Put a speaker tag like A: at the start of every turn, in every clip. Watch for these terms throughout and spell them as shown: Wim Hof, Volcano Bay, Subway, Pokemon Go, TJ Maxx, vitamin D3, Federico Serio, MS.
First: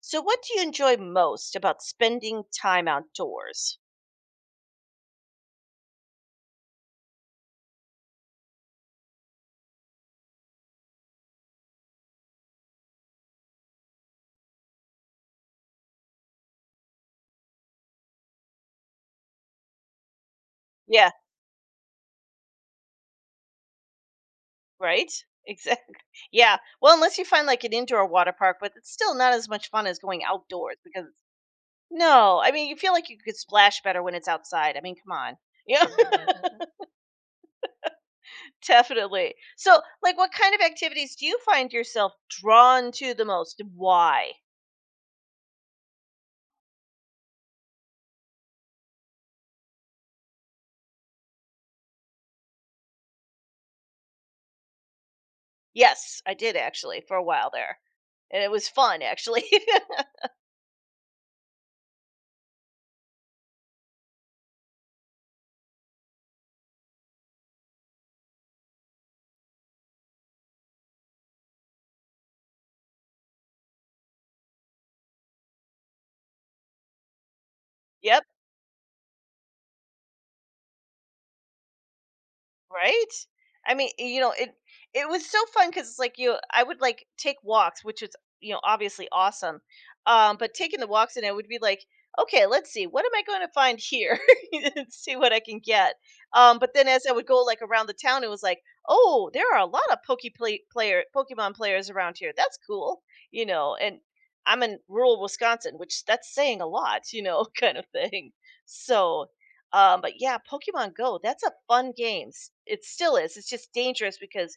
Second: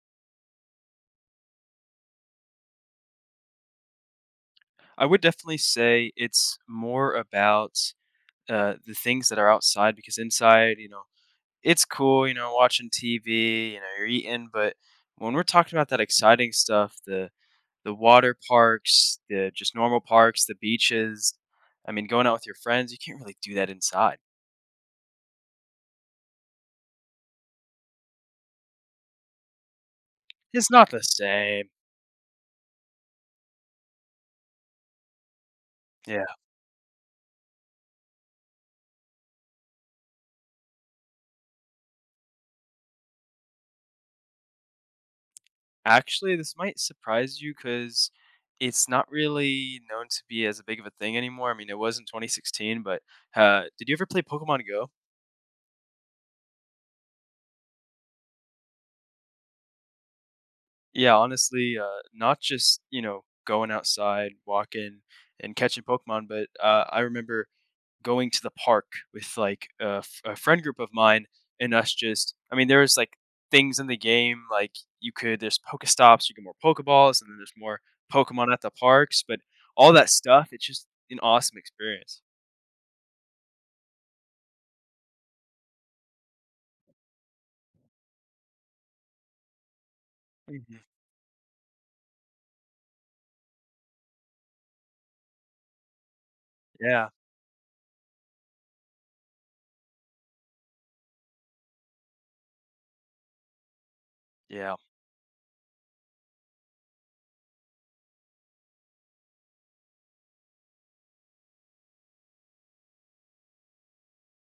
A: So, what do you enjoy most about spending time outdoors?
B: I would definitely say it's more about, the things that are outside because inside, it's cool, watching TV, you're eating, but when we're talking about that exciting stuff, the water parks, the just normal parks, the
A: Yeah,
B: beaches, I mean, going out with your friends, you can't really do that inside.
A: right? Exactly. Yeah. Well, unless you find like an indoor water park, but it's still not as much fun as going
B: It's
A: outdoors
B: not the
A: because
B: same.
A: no, I mean, you feel like you could splash better when it's outside. I mean, come on. Yeah,
B: Yeah.
A: definitely. So, like, what kind of activities do you find yourself drawn to the most? And why?
B: Actually, this might surprise you because it's not really known to be as a big of a thing anymore. I mean, it was in 2016, but, did you ever play Pokemon Go?
A: Yes, I did actually for a while there. And it was fun, actually.
B: Yeah, honestly, not just, you know, going outside, walking, and catching Pokemon, but, I remember going to the park with, like, a friend group of mine and us just I mean, there was, like, things in the game, like, you could there's Pokestops, you get more Pokeballs, and then there's more
A: Yep.
B: Pokemon at the parks, but all that stuff, it's just an awesome experience.
A: Right? I mean, it was so fun because it's like you I would like take walks, which is, you know, obviously awesome. But
B: Mhm.
A: taking the walks and it would be like, okay, let's see, what am I going to find here? And see what I can get. But then as
B: Yeah,
A: I would go like around the town, it was like, oh, there are a lot of Pokemon players around here. That's cool, you know. And I'm
B: yeah.
A: in rural Wisconsin, which that's saying a lot, you know, kind of thing. So but yeah, Pokemon Go, that's a fun game. It still is. It's just dangerous because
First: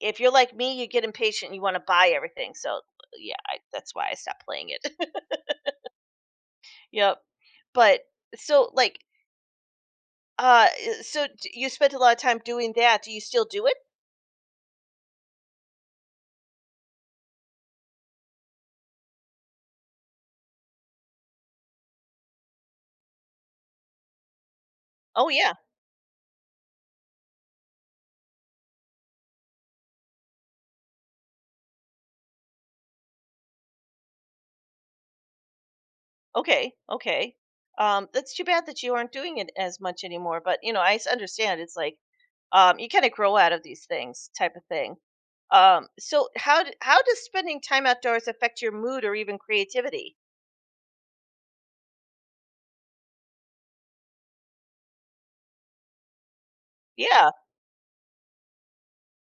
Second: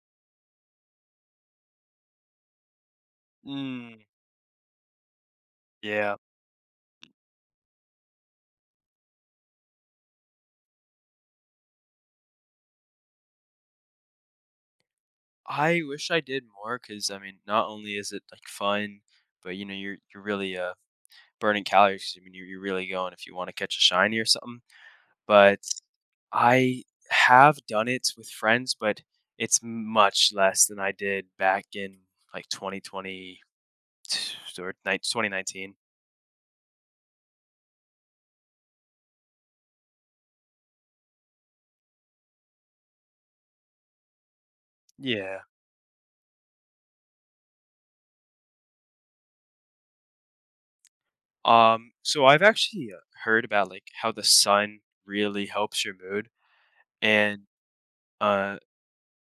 A: if you're like me, you get impatient and you want to buy everything. So yeah, that's
B: Mm,
A: why I stopped playing it.
B: yeah.
A: Yep. But so like uh you spent a lot of time doing that. Do you still do it?
B: I wish I did more because I mean, not only is it, like, fun, but, you know, you're really, burning calories. 'Cause, I mean, you're really going if you want to catch a shiny or something.
A: Oh yeah.
B: But I have done it with friends, but it's much less than I did back in like 2020 2019.
A: Okay, okay. That's too bad that you aren't doing it as much anymore. But you know, I understand. It's like you kind of grow out of these things, type of thing.
B: Yeah.
A: So how does spending time outdoors affect your mood or even creativity?
B: So I've actually heard about like how the sun really helps your mood,
A: Yeah,
B: and uh,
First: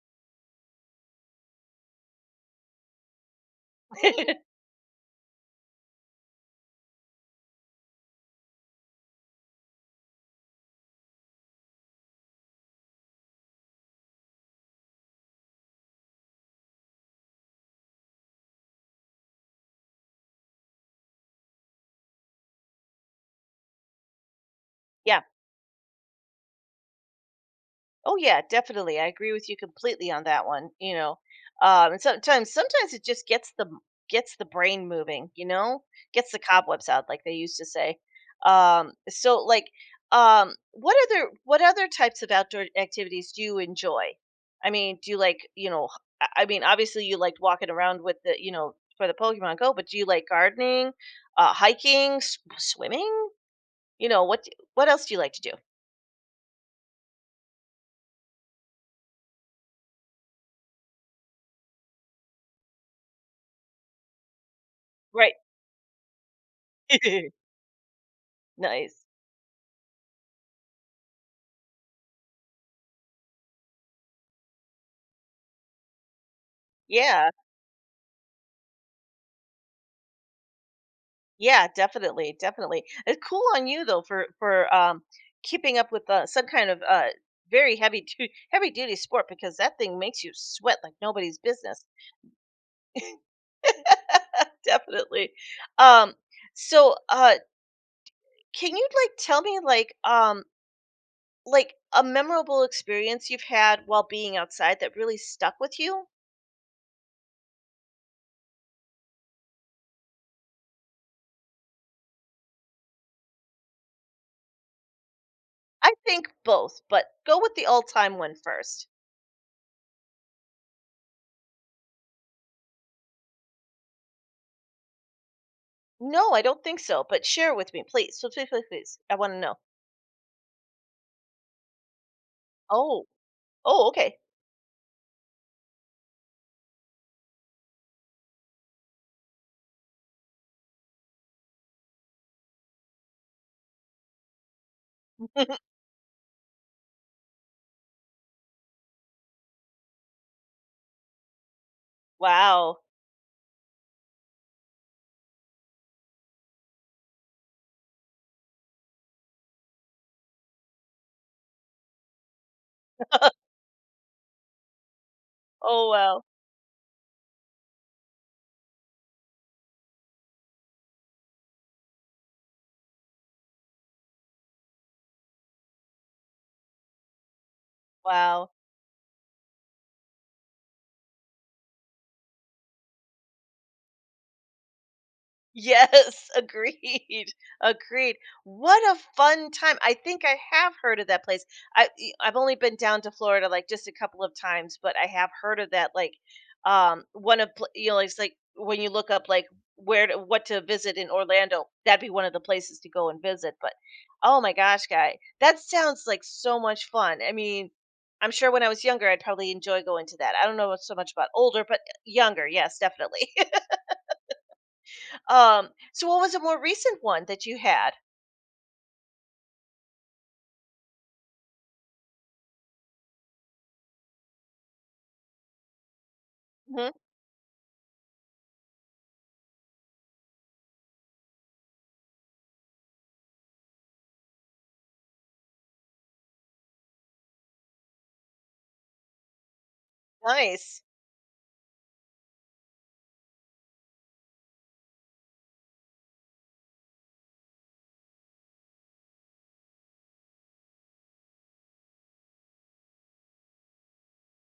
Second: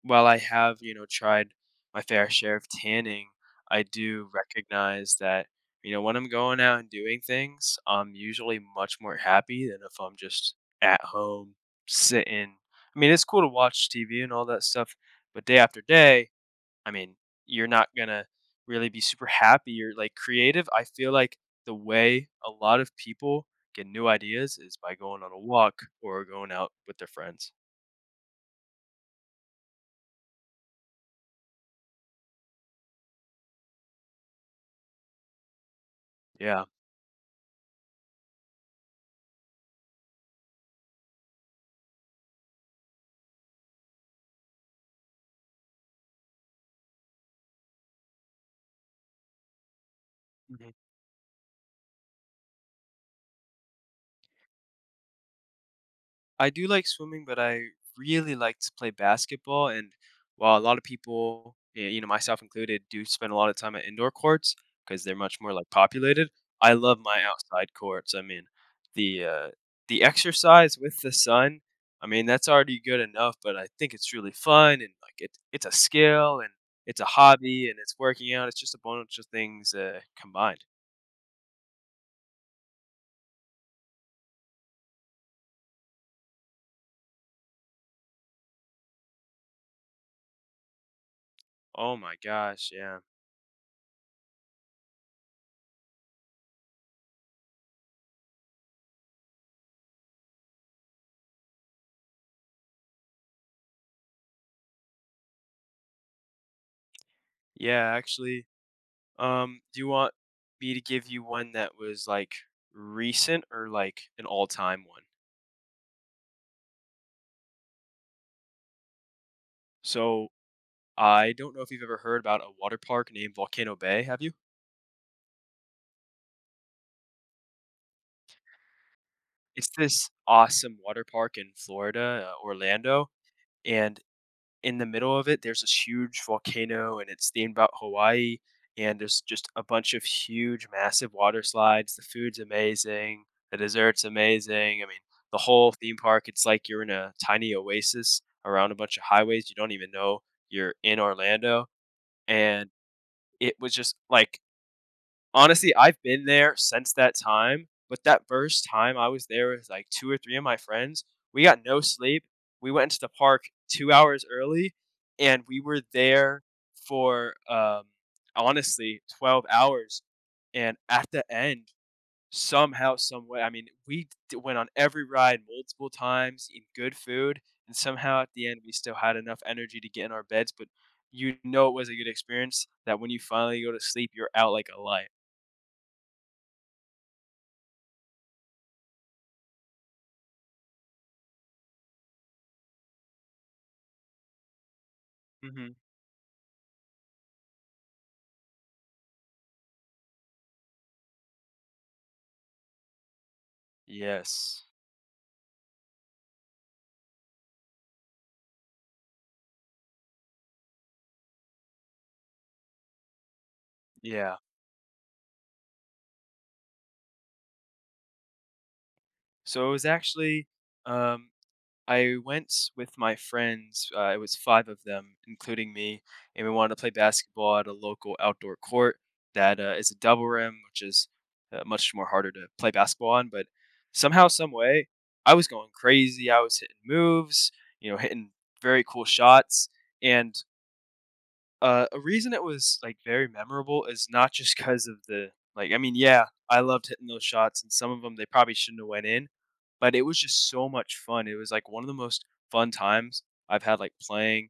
B: while I have, you know, tried my fair share of tanning, I do recognize that, you know, when I'm going out and doing things, I'm usually much more happy than if I'm just at home sitting. I mean, it's cool to watch TV and all that stuff, but day after day, I mean, you're not gonna really be super happy. You're like creative. I feel like the way a lot of people get new ideas is by
A: yeah.
B: going on a walk or going out with their friends.
A: Oh yeah, definitely. I agree with you completely on that one. You know, and sometimes it just gets the brain moving. You know, gets the
B: Yeah.
A: cobwebs out, like they used to say. So what other types of outdoor activities do you enjoy? I mean, do you like you know? H- I mean, obviously you liked walking around with the for the Pokemon Go, but do you like
B: Okay.
A: gardening, hiking, swimming? You know what? What else do you like to do?
B: I do like swimming, but I really like to play basketball. And while a lot of people, you know, myself included, do spend a lot of time at indoor courts because they're
A: Right.
B: much more like populated, I love my outside courts. I mean,
A: Nice.
B: the uh, the exercise with the sun. I mean, that's already good enough, but I think it's really fun and like it, it's a skill and it's a
A: Yeah.
B: hobby and it's working out. It's just a bunch of things combined.
A: Yeah, definitely, definitely. It's cool on you though for keeping up with some kind of very heavy duty sport because that thing makes you sweat like nobody's business.
B: Oh my gosh, yeah,
A: Definitely. Um so uh can you like tell me like a memorable experience you've had while being outside that really stuck with you?
B: yeah. Actually, do you want me to give you one that was like recent or like an all time one?
A: I think both, but go with the all-time one first.
B: So I don't know if you've ever heard about a water park named Volcano Bay. Have you?
A: No, I don't think so, but share with me, please. So please, please, please. I want to know.
B: It's this awesome water park in Florida,
A: Oh,
B: Orlando,
A: oh,
B: and
A: okay.
B: in the middle of it, there's this huge volcano and it's themed about Hawaii. And there's just a bunch of huge, massive water slides. The food's amazing. The dessert's amazing. I mean, the whole theme park, it's like you're in a tiny oasis around a bunch of highways. You don't even know you're in Orlando. And
A: Wow.
B: it was just like honestly, I've been there since that time, but that first time I was there with like two or three of my friends, we got no sleep. We went into the park 2 hours early and we were
A: Oh, well!
B: there for honestly 12 hours. And at the end, somehow, some way, I mean, went on every ride multiple times, eat good food, and somehow at the
A: Wow.
B: end, we still had enough energy to get in our beds. But you know, it was a good experience that when you finally go to sleep, you're out like a light.
A: Yes, agreed, agreed. What a fun time. I think I have heard of that place. I've only been down to Florida, like, just a couple of times, but I have heard of
B: Mhm.
A: that, like, one of pl you know, it's like when you look up, like, where to what to visit in Orlando, that'd be one of the places to go and visit, but oh my
B: Yes.
A: gosh, guy, that sounds like so much fun. I mean, I'm sure when I was younger, I'd probably enjoy going to that. I don't know so much about older, but younger, yes, definitely.
B: Yeah.
A: So what was a more recent one that you had?
B: So it was actually, um, I went with my friends. It was five of them, including me, and we wanted to play
A: Mhm,
B: basketball at a local outdoor court that is a double rim, which is much more harder to play basketball on. But somehow, some way, I was going crazy. I was hitting moves, you know, hitting very cool shots. And
A: nice.
B: A reason it was, like, very memorable is not just because of the like, I mean, yeah, I loved hitting those shots, and some of them they probably shouldn't have went in, but it was just so much fun. It was, like, one of the most fun times I've had, like, playing,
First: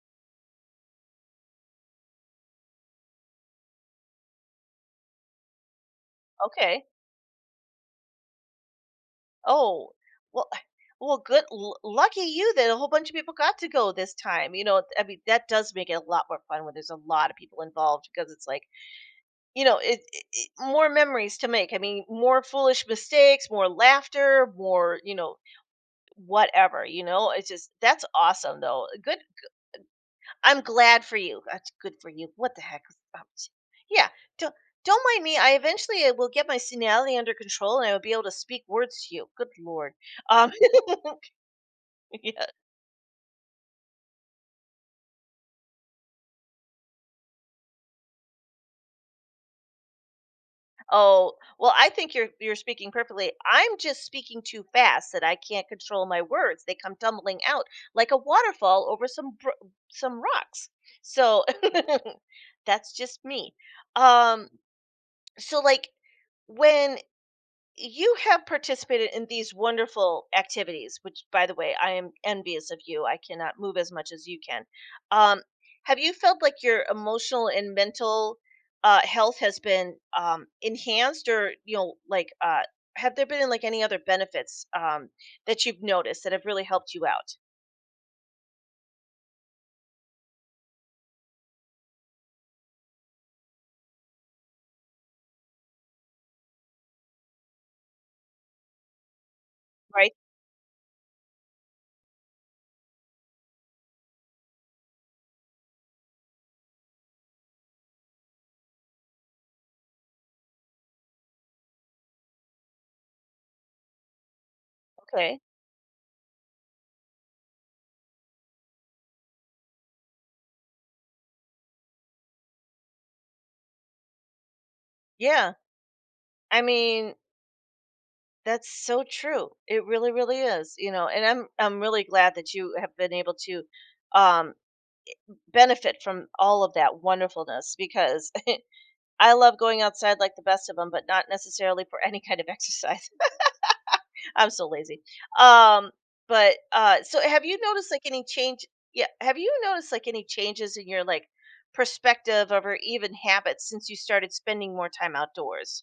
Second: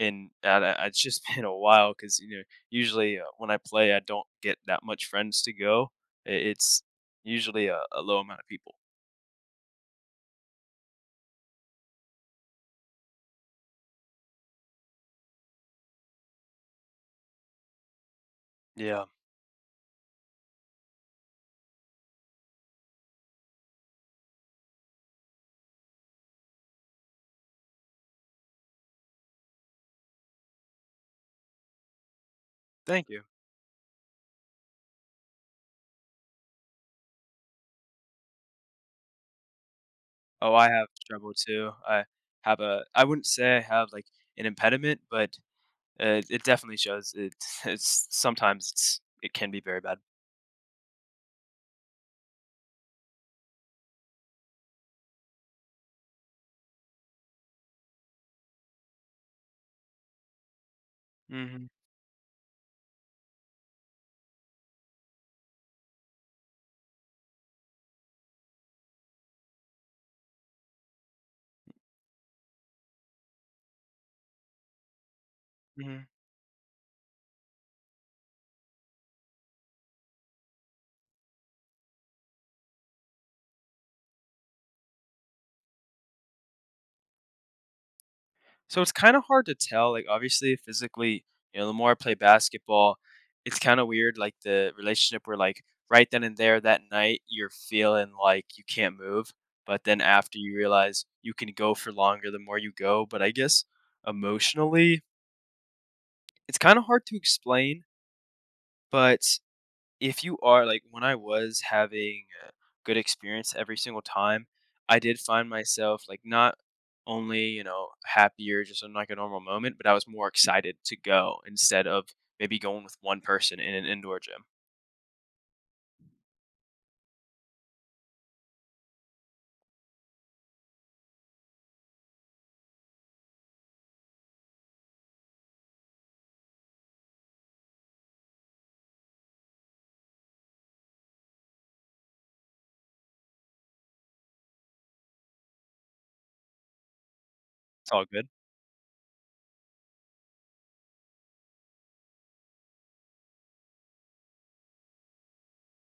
B: and I it's just been a while because you know, usually, when I play, I don't get that much friends to go. I it's
A: Okay.
B: usually a low amount of people.
A: Oh, well well, good l lucky you that a whole bunch of people got to go this time, you know, I mean, that does make it a lot more fun when there's a lot of people involved because it's like,
B: Yeah.
A: you know, it more memories to make, I mean, more foolish mistakes, more laughter, more, you know, whatever, you know? It's just that's awesome, though. Good I'm glad for you. That's good for you. What the heck?
B: Thank
A: Um,
B: you.
A: s- Yeah, don't don't mind me. I eventually will get my senility under control, and I will be able to speak words to you. Good lord. Um.
B: Oh, I have trouble too. I
A: Yeah.
B: have a I wouldn't say I have, like, an impediment, but it definitely shows. It's it's sometimes it can be very bad.
A: Oh well, I think you're speaking perfectly. I'm just speaking too fast that I can't control my words. They come tumbling out like a waterfall over some rocks. So
B: Mhm,
A: that's just me. Um. So like when you have participated in these wonderful activities which by the way I am envious of you, I cannot move as much as you can, um, have
B: mhm.
A: you felt like your emotional and mental health has been enhanced or you know like have there been like any other benefits that you've noticed that have really helped you out?
B: So it's kinda hard to tell, like, obviously, physically, you know, the more I play basketball, it's kinda weird, like, the relationship where, like, right then and there that night, you're feeling like you can't move, but then
A: Right.
B: after you realize you can go for longer the more you go, but I guess emotionally, it's kinda hard to explain, but if you are like when I was having a good experience every single time, I did
A: Okay.
B: find myself like not only, you know, happier just in like a normal moment, but I was more excited to go instead of maybe going with one person in an indoor gym.
A: Yeah, I mean, that's so true. It really really is, you know, and I'm really glad that you have been able to um benefit from all of that wonderfulness because I love going outside like the best of them, but not necessarily for any kind of exercise. I'm so lazy. Um, but So have you noticed
B: It's
A: like
B: all
A: any
B: good.
A: change? Yeah, have you noticed like any changes in your like perspective of or even habits since you started spending more time outdoors?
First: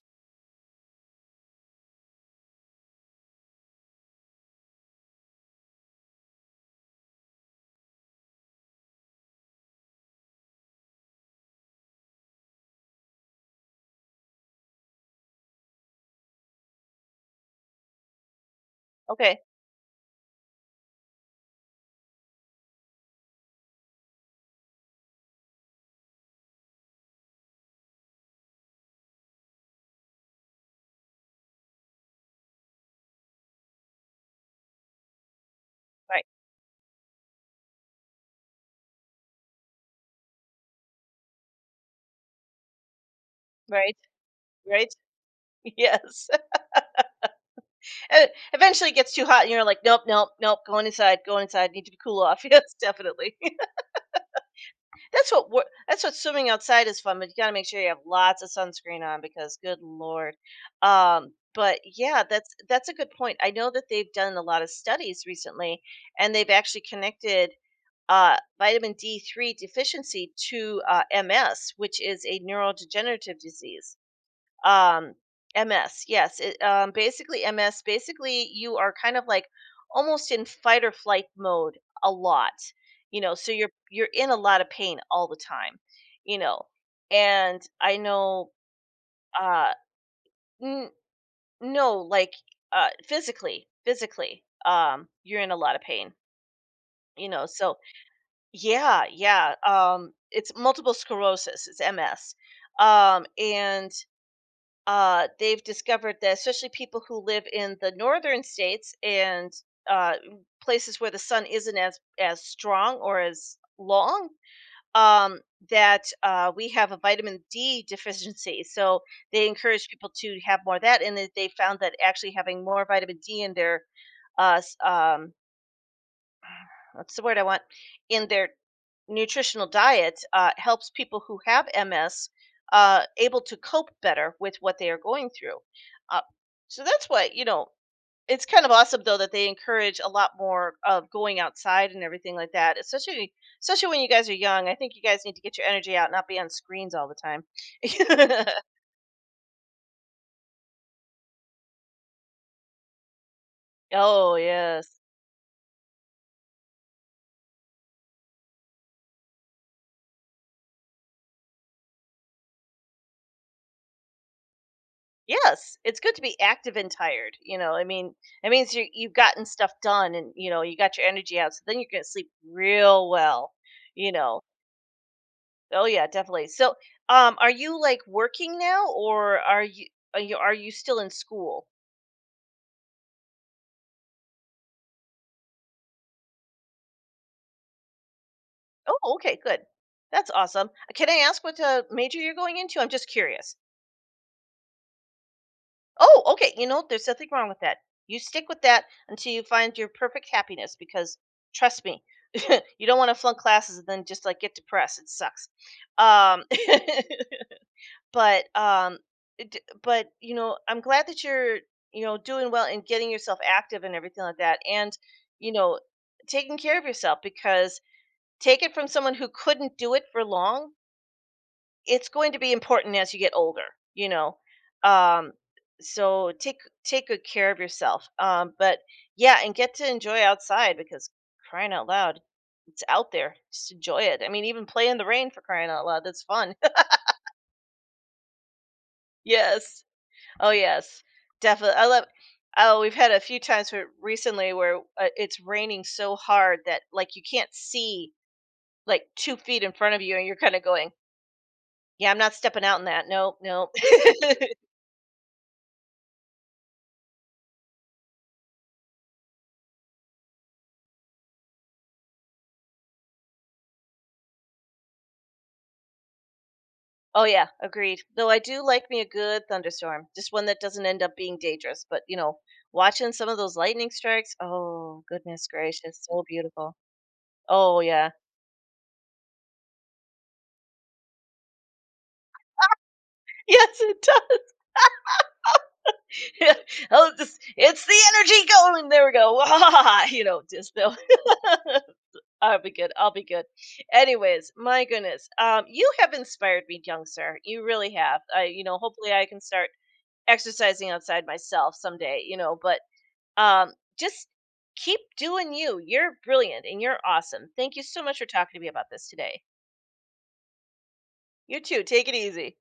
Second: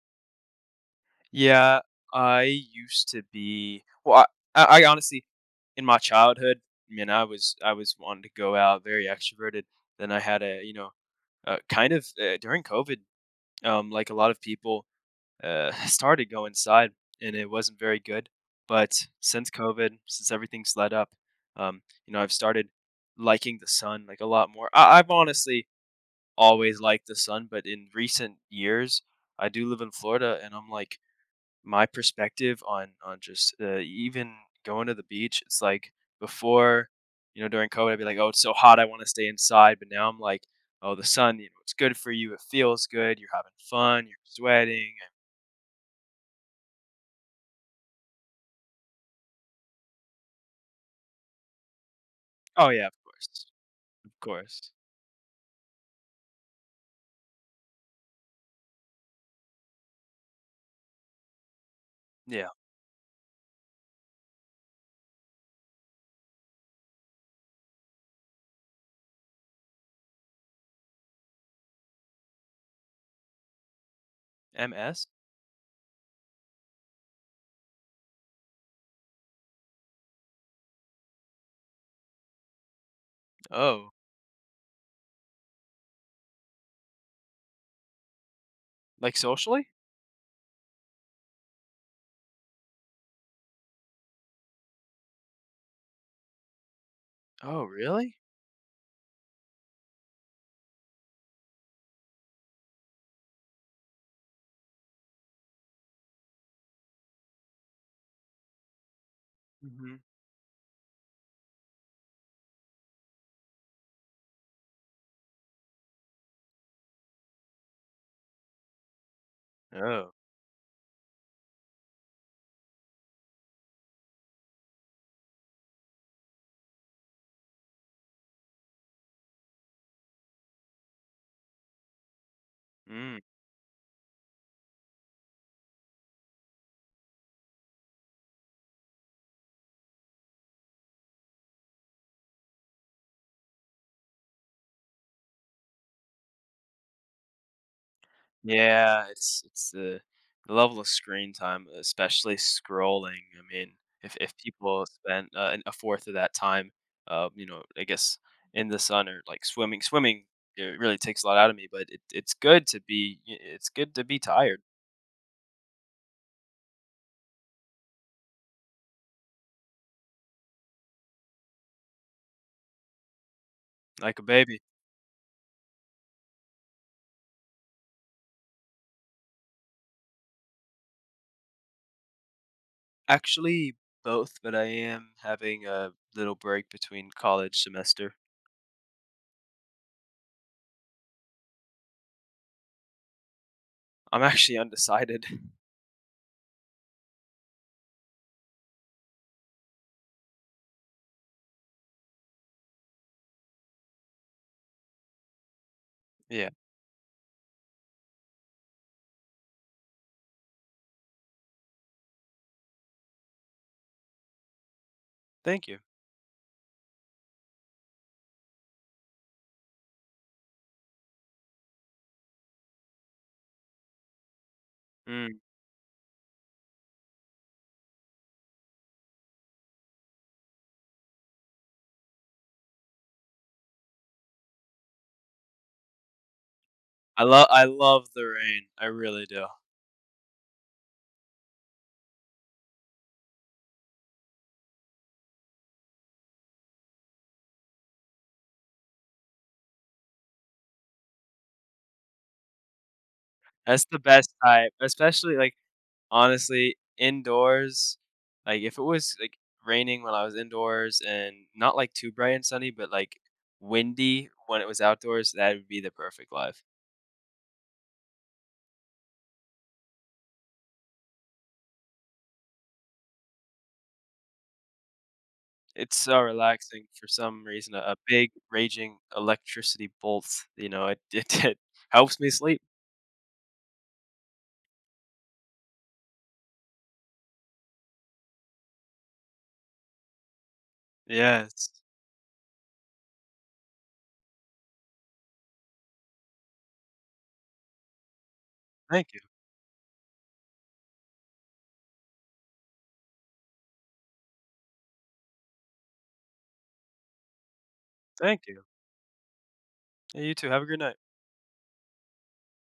B: Yeah, I used to be well, I honestly in my childhood, I mean, I was wanting to go out, very extroverted. Then I had a you know kind of during COVID, like a lot of people, started to go inside, and it wasn't very good. But
A: Okay,
B: since COVID, since everything's let up, you know, I've started liking the sun like a lot more. I- I've honestly always liked the sun, but in recent years, I do live in Florida, and I'm like my perspective on just even going to the beach. It's like
A: right,
B: before, you know, during COVID, I'd be like, oh, it's so hot, I want to stay inside. But now I'm like, oh, the sun, you know, it's good for you. It feels good. You're having
A: right,
B: fun. You're
A: right.
B: sweating.
A: Yes. And it eventually it gets too hot and you're like, nope, nope, nope, going inside, need to cool off.
B: Oh,
A: Yes,
B: yeah, of
A: definitely.
B: course, of course.
A: That's what swimming outside is fun, but you gotta make sure you have lots of sunscreen on because good lord. But Yeah,
B: Yeah.
A: that's a good point. I know that they've done a lot of studies recently, and they've actually connected vitamin D3 deficiency to MS, which is a neurodegenerative disease.
B: MS?
A: Um ms yes it, basically MS, basically you are kind of like almost in fight or flight mode a lot, you know, so
B: Oh,
A: you're in a lot of pain all the time, you know. And I know,
B: like, socially?
A: uh n- no, like physically, physically, you're in a lot of pain, you know.
B: Oh,
A: So
B: really?
A: yeah, yeah, it's multiple sclerosis, it's MS. And They've discovered that especially people who live in the northern states and
B: Mhm.
A: uh, places where the sun isn't as strong or as long, um, that we have a vitamin D deficiency. So they encourage
B: Oh,
A: people to have more of that, and that they found that actually having more vitamin D in their uh, s- um, what's the word I want, in their nutritional diet helps people who have MS
B: mm.
A: able to cope better with what they are going through. Uh, so that's what you know. It's kind of awesome though that they encourage a lot more of going outside and everything like that, especially when you guys are young. I think you guys need to get your energy out, not be on screens all the time.
B: Yeah, it's the level of screen time, especially scrolling, I mean,
A: Oh
B: if people
A: yes.
B: spend, an a fourth of that time, you know, I guess, in the sun or, like, swimming, it really takes a lot out of me, but it's good to be tired
A: Yes, it's good to be active and tired. You know, I mean, it means you've gotten stuff done and you know you got your energy out, so then you're gonna sleep real well. You
B: like a
A: know.
B: baby.
A: Oh yeah, definitely. So, are you like working now, or are you are you still in school?
B: Actually, both, but I am having a little break between college semester.
A: Oh, okay, good. That's awesome. Can I ask what major you're going into? I'm just curious.
B: I'm actually undecided.
A: Oh, okay. You know, there's nothing wrong with that. You stick with that until you find your perfect happiness, because trust me, you don't want to flunk classes and then just like get depressed. It sucks. Um,
B: Yeah,
A: But, um, it but, you know, I'm glad that you're, you know, doing well and getting yourself active and everything like that, and, you
B: thank
A: know,
B: you.
A: taking care of yourself, because take it from someone who couldn't do it for long, it's going to be important as you get older, you know? Um,
B: Mm.
A: so take good care of yourself, but yeah, and get to enjoy outside because crying out loud, it's out there, just enjoy it. I mean, even play in the rain for crying out loud, that's fun.
B: I love the rain. I really do.
A: Yes. Oh yes, definitely. I love. Oh, we've had a few times where recently where it's raining so hard that like you can't see like two feet in front of you, and you're kind of going, "Yeah, I'm not stepping out in that. Nope, nope."
B: That's the best type, especially like honestly indoors. Like if it was like raining when I was indoors and not like too bright and sunny, but like windy when it was outdoors, that would be the perfect life.
A: Oh yeah, agreed. Though I do like me a good thunderstorm, just one that doesn't end up being dangerous. But you know, watching some of those lightning strikes. Oh goodness
B: It's
A: gracious,
B: so
A: so beautiful.
B: relaxing for some reason,
A: Oh
B: a
A: yeah,
B: big raging electricity bolt, you know, it it helps me sleep.
A: yes it does. Oh, this, it's the energy going. There we go. You know, just though.
B: Yes.
A: I'll be good. I'll be good. Anyways, my goodness, you have inspired me, young sir. You really have. You know, hopefully
B: Thank you,
A: I can start exercising outside myself someday. You know, but um, just keep doing you. You're brilliant and you're awesome. Thank you so much for
B: Thank
A: talking to
B: you.
A: me about this today.
B: Yeah, you too, have a good night.
A: You too. Take it easy.